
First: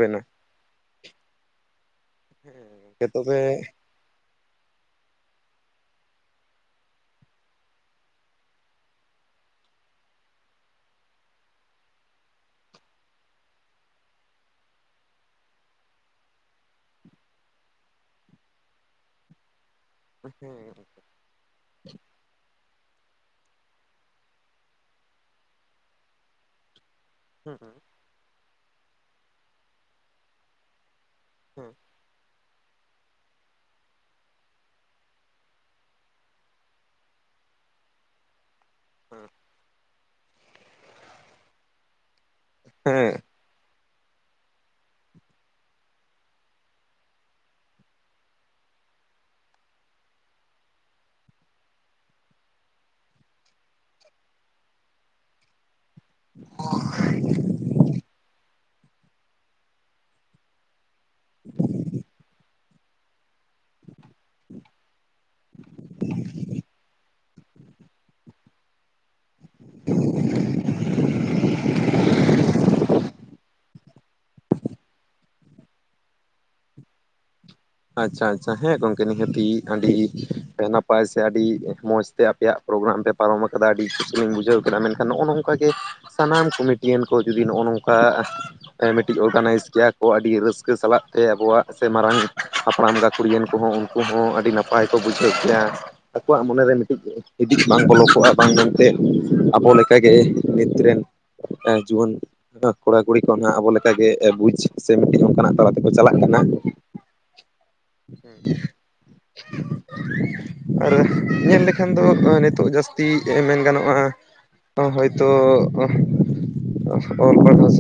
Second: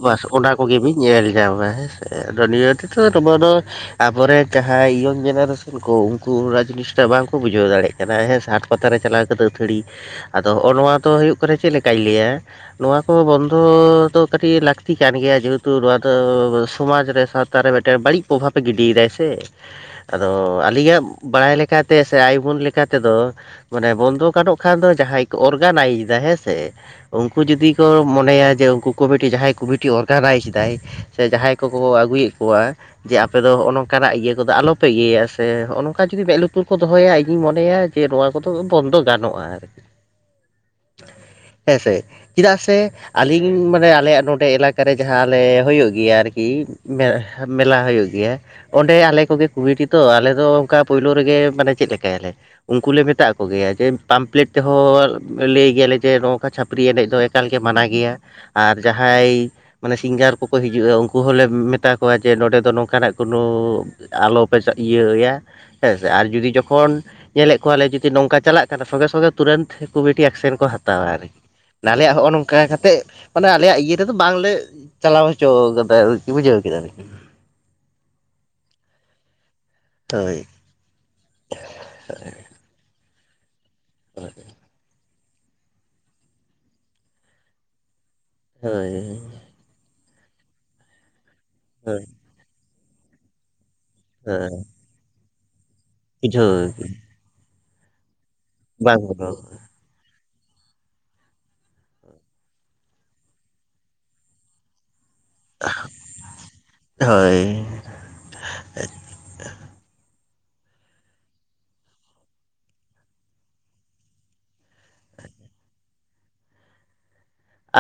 ᱵᱟᱥ ᱚᱱᱟ ᱠᱚᱜᱮ ᱵᱤᱱ ᱧᱮᱞ ᱧᱟᱢᱟ ᱦᱮᱸᱥᱮ ᱟᱫᱚ ᱱᱤᱭᱟᱹ ᱦᱮᱸ ᱛᱮᱫᱚ ᱛᱚᱵᱮ ᱢᱟᱱᱮ- ᱟᱵᱚᱨᱮ ᱡᱟᱦᱟᱸᱭ ᱭᱚᱝ ᱡᱮᱱᱟᱨᱮᱥᱚᱱ ᱠᱚ ᱩᱱᱠᱩ ᱚᱱᱟ ᱡᱤᱱᱤᱥᱴᱟ ᱵᱟᱝᱠᱚ ᱵᱩᱡᱷᱟᱹᱣ ᱫᱟᱲᱮᱜ ᱠᱟᱱᱟ ᱦᱮᱸ ᱥᱟᱴ ᱯᱟᱛᱟᱨᱮ ᱪᱟᱞᱟᱣ ᱠᱟᱛᱮᱜ ᱟᱹᱛᱷᱟᱹᱲᱤ ᱟᱫᱚ ᱦᱚᱸᱜᱼᱚ ᱱᱚᱣᱟ ᱫᱚ ᱦᱩᱭᱩᱜ ᱠᱟᱱᱟ ᱪᱮᱫᱞᱮᱠᱟᱧ ᱞᱟᱹᱭᱟ? ᱱᱚᱣᱟ ᱠᱚ ᱵᱚᱱᱫᱚ ᱫᱚ ᱠᱟᱹᱴᱤᱡ ᱞᱟᱹᱠᱛᱤ ᱠᱟᱱ ᱜᱮᱭᱟ ᱡᱮᱦᱮᱛᱩ ᱱᱚᱣᱟ ᱫᱚ ᱥᱚᱢᱟᱡᱽ ᱨᱮ ᱥᱟᱶᱛᱟᱨ ᱨᱮ ᱢᱤᱫᱴᱮᱱ ᱵᱟᱹᱲᱤᱡ ᱯᱨᱚᱵᱷᱟᱵᱽᱯᱮ ᱜᱤᱰᱤᱭᱮᱫᱟᱭ ᱥᱮ᱾ [INAUDIBLE] ᱟᱫᱚ ᱟᱹᱞᱤᱧᱟᱜ ᱵᱟᱲᱟᱭ ᱞᱮᱠᱟᱛᱮ ᱥᱮ ᱟᱭᱵᱚᱱ ᱞᱮᱠᱟ ᱛᱮᱫᱚ ᱢᱟᱱᱮ ᱵᱚᱱᱫᱚ ᱜᱟᱱᱚᱜ ᱠᱷᱟᱱ ᱫᱚ ᱡᱟᱦᱟᱸᱟᱭ ᱠᱚ ᱚᱨᱜᱟᱱᱟᱭᱤᱡᱽ ᱮᱫᱟ ᱦᱮᱸᱥᱮ, ᱩᱱᱠᱩ ᱦᱮᱸ ᱡᱩᱫᱤ ᱠᱚ ᱢᱚᱱᱮᱭᱟ ᱡᱮ ᱩᱱᱠᱩ ᱠᱚᱢᱤᱴᱤ ᱡᱟᱦᱟᱸᱭ ᱠᱚᱢᱤᱴᱤ ᱚᱨᱜᱟᱱᱟᱭᱤᱡᱽ ᱫᱟᱭ᱾ ᱥᱮ ᱡᱟᱦᱟᱸᱭ ᱠᱚᱠᱚ ᱟᱹᱜᱩᱭᱮᱫ ᱠᱚᱣᱟ᱾ ᱡᱮ ᱟᱯᱮ ᱫᱚ ᱱᱚᱜᱼᱚ ᱱᱚᱝᱠᱟᱱᱟᱜ ᱤᱭᱟᱹ ᱠᱚᱫᱚ ᱟᱞᱚᱯᱮ ᱤᱭᱟᱹᱭᱟ ᱥᱮ ᱱᱚᱝᱠᱟ ᱡᱩᱫᱤ ᱢᱮᱫ ᱞᱩᱛᱩᱨ ᱠᱚ ᱫᱚᱦᱚᱭᱟ ᱤᱧᱤᱧ ᱢᱚᱱᱮᱭᱟ᱾ ᱠᱮ ᱱᱚᱣᱟ ᱠᱚᱫᱚ ᱵᱚᱱᱫᱚ ᱦᱮᱸ ᱜᱟᱱᱚᱜᱼᱟ ᱟᱨᱠᱤ᱾ ᱦᱮᱸᱥᱮ? ᱪᱮᱫᱟᱜ ᱥᱮ ᱦᱮᱸ ᱟᱹᱞᱤᱧ [UNINTELLIGIBLE] [UNINTELLIGIBLE] ᱟᱞᱮᱭᱟᱜ ᱱᱚᱸᱰᱮ ᱮᱞᱟᱠᱟᱨᱮ ᱡᱟᱦᱟᱸ ᱟᱞᱮ ᱦᱩᱭᱩᱜ ᱜᱮᱭᱟ ᱟᱨᱠᱤ, ᱢᱮᱞᱟ ᱦᱩᱭᱩᱜ ᱜᱮᱭᱟ᱾ ᱚᱸᱰᱮ ᱟᱞᱮ ᱠᱚᱜᱮ ᱠᱩᱢᱤᱴᱤ ᱛᱚ, ᱟᱞᱮ ᱫᱚ ᱚᱱᱠᱟ ᱯᱳᱭᱞᱳ ᱨᱮᱜᱮ ᱢᱟᱱᱮ ᱪᱮᱫ ᱞᱮᱠᱟᱭᱟᱞᱮ? ᱩᱱᱠᱩ ᱞᱮ ᱢᱮᱛᱟᱜ ᱠᱚᱜᱮᱭᱟ ᱡᱮ ᱯᱟᱢᱯᱞᱮᱴ ᱛᱮᱦᱚᱸ ᱞᱟᱹᱭ ᱜᱮᱭᱟᱞᱮ᱾ ᱡᱮ ᱱᱚᱝᱠᱟ ᱪᱷᱟᱹᱯᱨᱤ ᱮᱱᱮᱡ ᱫᱚ ᱮᱠᱟᱞ ᱜᱮ ᱢᱟᱱᱟ ᱜᱮᱭᱟ᱾ ᱟᱨ ᱡᱟᱦᱟᱸᱭ ᱢᱟᱱᱮ ᱥᱤᱝᱜᱟᱨ ᱠᱚᱠᱚ ᱦᱤᱡᱩᱜᱼᱟ, ᱩᱱᱠᱩ ᱦᱚᱸᱞᱮ ᱢᱮᱛᱟ ᱠᱚᱣᱟ ᱡᱮ ᱱᱚᱸᱰᱮ ᱫᱚ ᱱᱚᱝᱠᱟᱱᱟᱜ ᱠᱳᱱᱳ ᱟᱞᱚᱯᱮ ᱪᱟ ᱤᱭᱟᱹᱭᱟ ᱦᱮᱸ ᱥᱮ ᱟᱨ ᱡᱩᱫᱤ ᱡᱚᱠᱷᱚᱱ ᱧᱮᱞᱮᱜ ᱠᱚᱣᱟ ᱞᱮ ᱡᱩᱫᱤ ᱱᱚᱝᱠᱟ, ᱪᱟᱞᱟᱜ ᱠᱟᱱᱟ ᱥᱚᱸᱜᱮ ᱥᱚᱸᱜᱮ ᱛᱩᱨᱟᱹᱛ ᱠᱩᱢᱤᱫᱴᱤ ᱮᱠᱥᱮᱱ ᱠᱚ ᱦᱟᱛᱟᱣᱟ ᱟᱨᱠᱤ ᱟᱞᱮᱭᱟᱜ ᱦᱚᱸᱜᱼᱚᱭ ᱱᱚᱝᱠᱟ ᱠᱟᱛᱮ ᱮᱫ ᱾ ᱢᱟᱱᱮ ᱟᱞᱮᱭᱟᱜ ᱤᱭᱟᱹ ᱨᱮᱫᱚ ᱵᱟᱝᱞᱮ ᱪᱟᱞᱟᱣ ᱦᱚᱪᱚ ᱠᱟᱫᱟ ᱟᱨᱠᱤ ᱵᱩᱡᱷᱟᱹᱣ ᱠᱮᱫᱟ ᱵᱤᱱ ᱾ ᱟᱪᱪᱷᱟ ᱟᱪᱪᱷᱟ ᱦᱮᱸ ᱜᱚᱝᱠᱮ ᱱᱤᱦᱟᱹᱛᱤ ᱟᱹᱰᱤ ᱦᱳᱭ ᱱᱟᱯᱟᱭ ᱥᱮ ᱟᱹᱰᱤ ᱢᱚᱡᱽ ᱛᱮ ᱟᱯᱮᱭᱟᱜ ᱯᱨᱳᱜᱨᱟᱢ ᱯᱮ ᱯᱟᱨᱚᱢ ᱟᱠᱟᱫᱟ᱾ ᱟᱹᱰᱤ ᱠᱩᱥᱤᱞᱤᱧ ᱵᱩᱡᱷᱟᱹᱣ ᱠᱮᱫᱫᱟ ᱢᱮᱱᱠᱷᱟᱱ ᱱᱚᱜᱼᱚ ᱱᱚᱝᱠᱟ ᱜᱮ ᱥᱟᱱᱟᱢ, ᱠᱚᱢᱤᱴᱤᱭᱟᱱ ᱠᱚ ᱡᱩᱫᱤ ᱱᱚᱜᱼᱚ ᱱᱚᱝᱠᱟ ᱦᱳᱭ ᱢᱤᱫᱴᱤᱡ ᱚᱨᱜᱟᱱᱟᱭᱤᱡ ᱠᱮᱭᱟ ᱠᱚ᱾ ᱟᱹᱰᱤ ᱨᱟᱹᱥᱠᱟᱹ ᱥᱟᱞᱟᱜ ᱛᱮ ᱟᱵᱚᱣᱟᱜ ᱥᱮ ᱦᱳᱭ ᱢᱟᱨᱟᱝ ᱦᱟᱯᱲᱟᱢ ᱜᱟᱠᱩᱲᱮᱱ ᱠᱚᱦᱚᱸ ᱩᱱᱠᱩ ᱦᱚᱸ ᱟᱹᱰᱤ ᱦᱳᱭ ᱱᱟᱯᱟᱭ ᱠᱚ ᱵᱩᱡᱷᱟᱹᱣ ᱠᱭᱟ ᱟᱠᱚᱣᱟᱜ ᱵᱩᱡᱷᱟᱹᱣ ᱢᱚᱱᱮᱨᱮ ᱢᱤᱴᱤᱡ ᱵᱟᱝ ᱵᱚᱫᱚᱞ [UNINTELLIGIBLE] ᱟᱵᱚ ᱞᱮᱠᱟᱜᱮ᱾ ᱱᱤᱛ ᱨᱮᱱ ᱡᱩᱣᱟᱹᱱ ᱠᱚᱲᱟ ᱠᱩᱲᱤ ᱠᱚ ᱱᱟᱦᱜᱹ ᱟᱵᱚ ᱞᱮᱠᱮ ᱵᱩᱡᱽ ᱥᱮ ᱢᱤᱴᱤᱡ ᱦᱚᱸ ᱚᱱᱠᱟᱱᱟᱜ ᱛᱟᱲᱟ ᱛᱮᱠᱚ ᱪᱟᱞᱟᱜ ᱠᱟᱱᱟ᱾ ᱦᱳᱭ [UNINTELLIGIBLE] ᱟᱨ ᱧᱮᱞ ᱞᱮᱠᱷᱟᱱ ᱫᱚ ᱱᱤᱛᱚᱜ ᱡᱟᱹᱥᱛᱤ ᱢᱮᱱ ᱜᱟᱱᱚᱜᱼᱟ᱾ ᱚ ᱦᱚᱭᱛᱚ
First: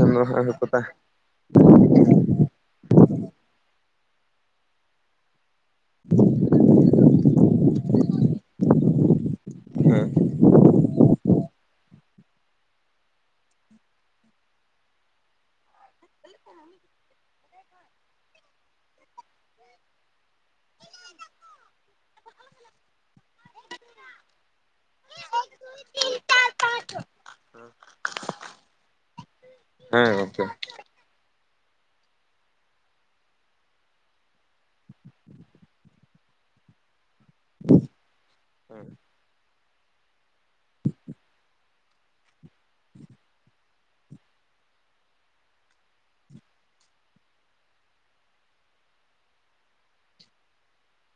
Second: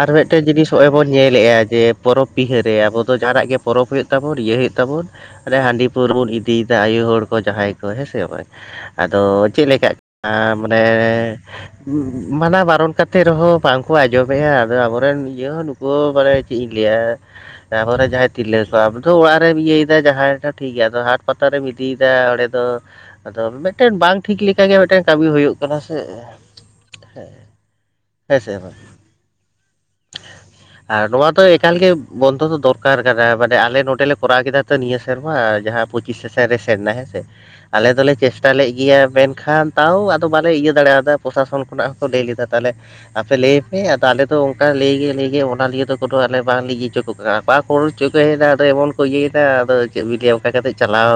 ᱟᱨ ᱢᱤᱴᱮᱱ ᱡᱤᱱᱤᱥ ᱱᱚᱜᱼᱚᱭ ᱵᱚᱱ ᱧᱮᱞᱮᱫᱼᱟ ᱡᱮ ᱯᱚᱨᱚᱵᱽ ᱵᱤᱦᱟᱹᱨᱮ ᱟᱵᱚ ᱡᱟᱦᱱᱟᱜ ᱜᱮ ᱯᱚᱨᱚᱵᱽ ᱦᱩᱭᱩᱜ ᱛᱟᱵᱚᱱ ᱤᱭᱟᱹ ᱦᱩᱭᱩᱜ ᱛᱟᱵᱚᱱ ᱦᱟᱺᱰᱤ ᱯᱟᱹᱣᱟᱹ ᱵᱚᱱ ᱤᱫᱤᱭ ᱮᱫᱟ ᱟᱭᱳ ᱦᱚᱲ ᱠᱚ ᱡᱟᱦᱟᱸᱭ ᱠᱚ ᱦᱮᱸᱥᱮ ᱵᱟᱝ ᱟᱫᱚ ᱪᱮᱫ ᱞᱮᱠᱟ ᱦᱮᱸ ᱠᱟᱱᱟ ᱢᱟᱱᱮ ᱢᱟᱱᱟ ᱵᱟᱨᱚᱱ ᱠᱟᱛᱮ ᱨᱮᱦᱚᱸ ᱵᱟᱝᱠᱚ ᱟᱸᱡᱚᱢ [UNINTELLIGIBLE] ᱟᱵᱚᱨᱮᱱ ᱤᱭᱟᱹ ᱦᱚᱸ ᱱᱩᱠᱩ ᱢᱟᱱᱮ ᱪᱮᱫ ᱤᱧ ᱞᱟᱹᱭᱟ ᱟᱵᱳᱨᱮ ᱡᱟᱦᱟᱸᱭ ᱛᱤᱨᱞᱟᱹ ᱠᱚᱣᱟᱜ ᱟᱢ ᱫᱚ ᱚᱲᱟᱜ ᱨᱮᱢ ᱤᱭᱟᱹᱭᱮᱫᱟ ᱡᱟᱦᱟᱭ ᱫᱟ ᱴᱷᱤᱠ ᱜᱮᱭᱟ, ᱟᱫᱚ ᱦᱟᱴ ᱯᱟᱛᱟ ᱨᱮᱢ ᱤᱫᱤᱭᱫᱟ ᱚᱸᱰᱮ ᱟᱫᱚ ᱟᱫᱚ ᱢᱤᱫᱴᱮᱱ ᱵᱟᱝ ᱴᱷᱤᱠ ᱞᱮᱠᱟᱜᱮ ᱢᱮᱫᱴᱮᱱ ᱠᱟᱹᱢᱤ ᱦᱩᱭᱩᱜ ᱠᱟᱱᱟ ᱥᱮ [UNINTELLIGIBLE] ᱦᱮᱸ ᱦᱮᱸ ᱥᱮ ᱵᱟ ᱦᱮᱸ ᱜᱚᱝᱠᱮ᱾ ᱟᱨ ᱱᱚᱣᱟ ᱫᱚ ᱮᱠᱟᱞ ᱜᱮ ᱵᱚᱱᱫᱚ ᱫᱚ ᱫᱚᱨᱠᱟᱨ ᱠᱟᱱᱟ᱾ ᱢᱟᱱᱮ ᱟᱞᱮ ᱱᱚᱰᱮ ᱞᱮ ᱠᱚᱨᱟᱣ ᱠᱮᱫᱟ ᱛᱚ ᱱᱤᱭᱟᱹ ᱥᱮᱨᱢᱟ ᱡᱟᱦᱟᱸ ᱯᱚᱸᱪᱤᱥ ᱥᱮᱥᱮᱱ ᱨᱮ ᱥᱮᱱ ᱱᱟ ᱦᱮᱸ ᱥᱮ ᱟᱞᱮ ᱫᱚᱞᱮ ᱪᱮᱥᱴᱟ ᱞᱮᱫ ᱜᱮᱭᱟ ᱢᱮᱱᱠᱷᱟᱱ ᱛᱟᱣ ᱟᱫᱚ ᱵᱟᱞᱮ ᱤᱭᱟᱹ ᱫᱟᱲᱮᱭᱟᱫᱟ᱾ ᱯᱨᱚᱥᱟᱥᱚᱱ ᱠᱷᱚᱱᱟᱜ ᱦᱚᱸᱠᱚ ᱞᱟᱹᱭ ᱞᱮᱫᱟ, ᱛᱟᱦᱞᱮ ᱟᱯᱮ ᱞᱟᱹᱭᱯᱮ ᱛᱚ ᱟᱞᱮᱫᱚ ᱚᱝᱠᱟ ᱞᱟᱹᱭᱜᱮ ᱞᱟᱹᱭᱜᱮ ᱚᱱᱟ ᱞᱤᱭᱮ ᱫᱚ ᱠᱳᱱᱳ ᱟᱞᱮ ᱵᱟᱝ [UNINTELLIGIBLE] ᱦᱚᱪᱚ ᱠᱚ ᱠᱟᱱᱟ ᱵᱟ ᱠᱚ ᱦᱚᱪᱚ ᱠᱚᱮ ᱦᱮᱡᱫᱟ ᱟᱫᱚ ᱮᱢᱚᱱ ᱤᱭᱟᱹᱭᱫᱟ ᱟᱫᱚ ᱪᱮᱫ ᱵᱤᱱ ᱞᱟᱭᱟ ᱚᱱᱠᱟ ᱠᱟᱛᱮᱫ ᱪᱟᱞᱟᱣ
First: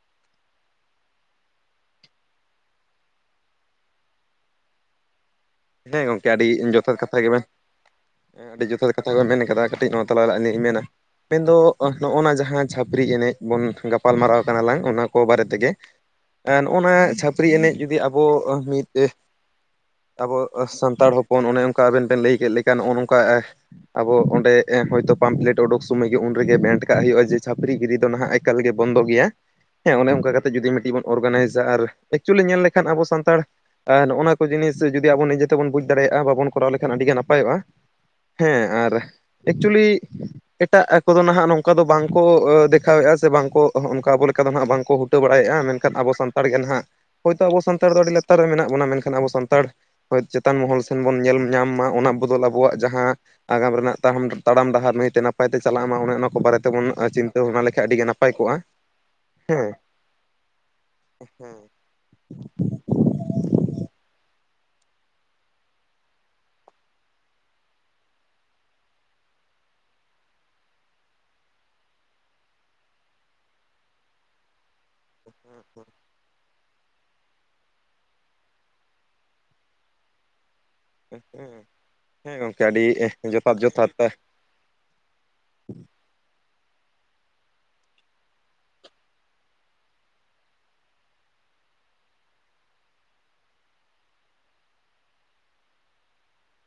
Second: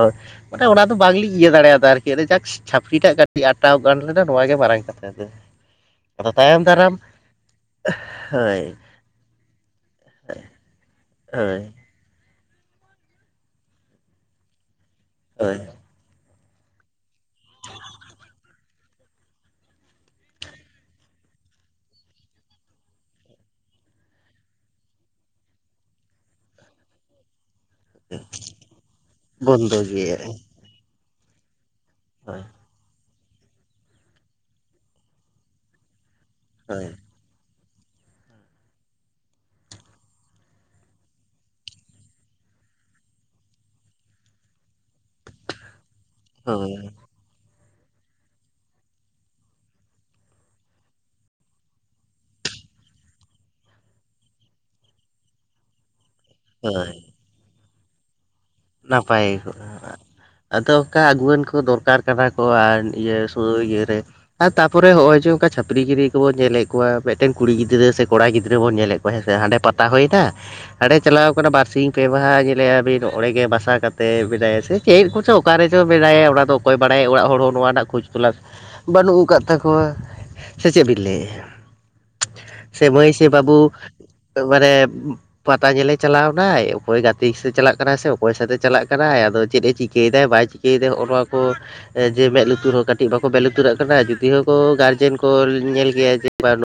ᱢᱟᱱᱮ ᱚᱱᱟ ᱫᱚ ᱵᱟᱝᱞᱤᱧ ᱤᱭᱟᱹ ᱫᱟᱲᱮ ᱭᱟᱫᱟ ᱟᱨᱠᱤ ᱟ ᱡᱟᱠ ᱪᱷᱟᱯᱨᱤ ᱴᱟᱜ ᱠᱟᱹᱴᱤᱡ ᱟᱴᱟᱣ ᱜᱟᱱ ᱞᱮᱱᱟ ᱱᱚᱣᱟᱜᱮ ᱢᱟᱨᱟᱝ ᱠᱟᱼᱼ [UNINTELLIGIBLE] ᱦᱮᱸ ᱜᱚᱝᱠᱮ ᱟᱹᱰᱤ ᱡᱚᱛᱷᱟᱛ ᱠᱟᱛᱷᱟ ᱜᱮᱵᱮᱱ ᱦᱳᱭ ᱟᱹᱰᱤ ᱡᱚᱛᱷᱟᱛ ᱠᱟᱛᱷᱟ ᱠᱚ ᱢᱮᱱ ᱠᱟᱫᱟ᱾ ᱠᱟᱹᱴᱤᱡ ᱱᱚᱣᱟ ᱛᱟᱞᱟᱨᱮ ᱟᱞᱤᱧ ᱢᱮᱱᱟ [UNINTELLIGIBLE] ᱫᱚ ᱦᱳᱭ ᱱᱚᱜᱼᱚ ᱱᱟ ᱡᱟᱦᱟᱸ ᱪᱷᱟᱯᱨᱤ ᱮᱱᱮᱡ ᱵᱚᱱ ᱜᱟᱯᱟᱞ ᱢᱟᱨᱟᱣ ᱠᱟᱱᱟ ᱞᱟᱝ ᱚᱱᱟ ᱠᱚ ᱵᱟᱨᱮ ᱦᱳᱭ ᱛᱮᱜᱮ ᱱᱚᱜᱼᱚ ᱱᱚᱣᱟ ᱪᱷᱟᱹᱯᱨᱤ ᱮᱱᱮᱡ ᱡᱩᱫᱤ ᱟᱵᱚ ᱢᱤᱫ ᱟᱵᱚ ᱥᱟᱱᱛᱟᱲ ᱦᱚᱯᱚᱱ ᱚᱱᱮ ᱚᱱᱠᱟ ᱟᱵᱮᱱ ᱵᱮᱱ ᱞᱟᱹᱭ ᱠᱮᱫ ᱞᱮᱠᱟ᱾ ᱱᱚᱜᱼᱚ ᱱᱚᱝᱠᱟ ᱟᱵᱚ ᱚᱸᱰᱮ ᱮ ᱦᱚᱭᱛᱳ ᱯᱟᱢᱯᱞᱮᱴ ᱩᱰᱩᱠ ᱥᱚᱢᱚᱭ ᱜᱮ ᱩᱱ ᱨᱮᱜᱮ ᱵᱮᱱᱴ ᱠᱟᱜ ᱦᱩᱭᱩᱜᱼᱟ᱾ ᱡᱮ ᱪᱷᱟᱯᱨᱤ ᱜᱤᱨᱤ ᱱᱟᱦᱟᱜ ᱮᱠᱟᱞ ᱜᱮ ᱵᱚᱱᱫᱚ ᱜᱮᱭᱟ ᱵᱚᱱᱫᱚ ᱦᱮᱸ ᱚᱱᱮ ᱜᱮ ᱚᱱᱠᱟ ᱠᱟᱛᱮ ᱡᱩᱫᱤ ᱢᱤᱫᱴᱤ ᱵᱚᱱ ᱚᱨᱜᱟᱱᱟᱭᱤᱡᱟ ᱟᱨ ᱦᱳᱭ ᱮᱠᱪᱩᱭᱤ ᱧᱮᱞ ᱞᱮᱼᱼ ᱠᱷᱟᱱ ᱟᱵᱚ ᱥᱟᱱᱛᱟᱲ ᱱᱚᱜᱼᱚ ᱱᱚᱣᱟ ᱠᱚ ᱡᱤᱱᱤᱥ, ᱡᱩᱫᱤ ᱟᱵᱚ ᱱᱤᱡᱮ ᱛᱮᱵᱚᱱ ᱵᱩᱡᱽ ᱫᱟᱲᱮᱭᱟᱜᱼᱟ ᱵᱟᱵᱚᱱ ᱠᱚᱨᱟᱣ ᱦᱳᱭ ᱞᱮᱠᱷᱟᱱ ᱟᱹᱰᱤᱜᱮ ᱱᱟᱯᱟᱭᱚᱜᱼᱟ᱾ ᱦᱮᱸ ᱟᱨ ᱮᱠᱪᱩᱭᱮᱞᱤ ᱮᱴᱟᱜ ᱠᱚᱫᱚ ᱱᱟᱦᱟᱜ ᱱᱚᱝᱠᱟ ᱫᱚ, ᱵᱟᱝ ᱠᱚ ᱫᱮᱠᱷᱟᱣᱮᱫᱼᱟ᱾ ᱥᱮ ᱵᱟᱝ ᱠᱚ ᱚᱱᱠᱟ ᱟᱵᱚ ᱞᱮᱠᱟ ᱫᱚ ᱱᱟᱜ ᱵᱟᱝ ᱠᱚ ᱩᱴᱟᱹ ᱵᱟᱲᱟᱭᱮᱜᱼᱟ ᱢᱮᱱᱠᱷᱟᱱ ᱟᱵᱚ ᱥᱟᱱᱛᱟᱲ ᱜᱮ ᱦᱳᱭ ᱱᱟᱦᱟᱸᱜ ᱦᱚᱭᱛᱚ ᱟᱵᱚ ᱥᱟᱱᱛᱟᱲ ᱫᱚ ᱟᱹᱰᱤ ᱞᱟᱛᱟᱨ ᱨᱮ ᱢᱮᱱᱟᱜ ᱵᱚᱱᱟ ᱢᱮᱱᱠᱷᱟᱱ ᱟᱵᱚ ᱥᱟᱱᱛᱟᱲ ᱦᱳᱭ, ᱪᱮᱛᱟᱱ ᱢᱚᱦᱚᱞ ᱥᱮᱱ ᱵᱚᱱ ᱧᱮᱞ ᱧᱟᱢ ᱢᱟ ᱚᱱᱟ ᱵᱚᱫᱚᱞ ᱟᱵᱚᱣᱟᱜ ᱡᱟᱦᱟᱸ ᱟᱜᱟᱢ ᱨᱮᱱᱟᱜ ᱛᱟᱦᱟᱢ, ᱛᱟᱲᱟᱢ ᱰᱟᱦᱟᱨ ᱱᱟᱭᱛᱮ ᱱᱟᱯᱟᱭ ᱛᱮ ᱪᱟᱞᱟᱜ ᱢᱟ ᱚᱱᱮ ᱚᱱᱟ ᱠᱚ ᱵᱟᱨᱮ ᱛᱮᱵᱚᱱ ᱦᱳᱭ ᱪᱤᱱᱛᱟᱹ ᱵᱷᱟᱱᱟ ᱞᱮᱠᱷᱟᱡ ᱟᱹᱰᱤ ᱜᱮ ᱱᱟᱯᱟᱭ ᱠᱚᱜᱼᱟ ᱾ ᱱᱟᱯᱟᱭ ᱠᱚᱜ ᱟ, ᱟᱫᱚ ᱚᱠᱟ ᱟᱜᱩᱣᱟᱹᱱ ᱠᱚ ᱫᱚᱨᱠᱟᱨ ᱠᱟᱱᱟ ᱠᱚ ᱟᱨ ᱤᱭᱟᱹ ᱥᱩᱭ ᱤᱭᱟᱹ ᱨᱮ ᱟᱨ ᱛᱟᱯᱚᱨᱮ ᱚᱜ ᱚᱭ ᱡᱮ ᱠᱟ ᱪᱷᱟᱯᱨᱤ ᱜᱤᱨᱤ ᱠᱚᱵᱚᱱ ᱧᱮᱞᱮᱜ ᱠᱚᱣᱟ ᱢᱤᱫᱴᱮᱱ ᱠᱩᱲᱤ ᱜᱤᱫᱽᱨᱟᱹ ᱥᱮ ᱠᱚᱲᱟ ᱜᱤᱫᱽᱨᱟᱹ ᱵᱚᱱ ᱧᱮᱞᱮᱜ ᱦᱮᱸ ᱥᱮ ᱦᱟᱸᱰᱮ ᱯᱟᱛᱟ ᱦᱳᱭᱱᱟ ᱦᱟᱸᱰᱮ ᱪᱟᱞᱟᱣ ᱠᱟᱱᱟ ᱵᱟᱨᱥᱤᱧ ᱯᱮ ᱢᱟᱦᱟ ᱧᱮᱞᱮᱭᱟ ᱵᱤᱱ ᱚᱸᱲᱮ ᱜᱮ ᱵᱟᱥᱟ ᱠᱟᱛᱮ ᱢᱮᱱᱟᱭᱟ ᱥᱮ ᱪᱮᱜ ᱠᱚᱪᱚ ᱚᱠᱟᱨᱮ ᱪᱚ ᱢᱮᱱᱟᱭᱟ ᱚᱱᱟ ᱫᱚ ᱚᱠᱚᱭ ᱵᱟᱲᱟᱭᱟ ᱚᱲᱟᱜ ᱦᱚᱲ ᱦᱚᱸ ᱱᱚᱣᱟ ᱨᱮᱱᱟᱜ ᱠᱷᱳᱡ ᱛᱚᱞᱟᱥ ᱵᱟᱹᱱᱩᱜ ᱟᱠᱟᱫ ᱛᱟᱠᱚᱣᱟ ᱥᱮ ᱪᱮᱜ ᱵᱤᱱ ᱞᱟᱹᱭ ᱮᱜᱟ ᱦᱮᱸ ᱦᱮᱸ ᱜᱚᱝᱠᱮ ᱟᱹᱰᱤ ᱥᱮ ᱢᱟᱹᱭ ᱥᱮ ᱡᱚᱛᱷᱟᱛ ᱵᱟᱵᱩ? ᱡᱚᱛᱷᱟᱛ ᱢᱟᱱᱮ ᱯᱟᱛᱟ ᱧᱮᱞᱮ ᱪᱟᱞᱟᱣᱱᱟᱭ ᱚᱠᱚᱭ ᱜᱟᱛᱮ ᱥᱮ ᱪᱟᱞᱟᱜ ᱠᱟᱱᱟᱭ ᱥᱮ ᱚᱠᱚᱭ ᱥᱟᱶᱛᱮ ᱪᱟᱞᱟᱜ ᱠᱟᱱᱟᱭ ᱟᱫᱚ ᱪᱮᱫ ᱮ ᱪᱤᱠᱟᱹᱭᱫᱟᱭ ᱵᱟᱭ ᱪᱤᱠᱟᱹᱭᱫᱟᱭ ᱦᱚᱜᱼᱚ ᱱᱚᱣᱟ ᱠᱚ ᱡᱮ ᱢᱮᱸᱫ ᱞᱩᱛᱩᱨ ᱦᱚᱸ ᱠᱟᱴᱤᱡ ᱵᱟᱠᱚ ᱢᱮᱸᱫ ᱞᱩᱛᱩᱨᱟᱜ ᱠᱟᱱᱟ ᱡᱩᱫᱤᱣ ᱠᱚ ᱜᱟᱨᱡᱮᱱ ᱠᱚ ᱧᱮᱞ ᱜᱮᱭᱟ ᱡᱮᱼᱼ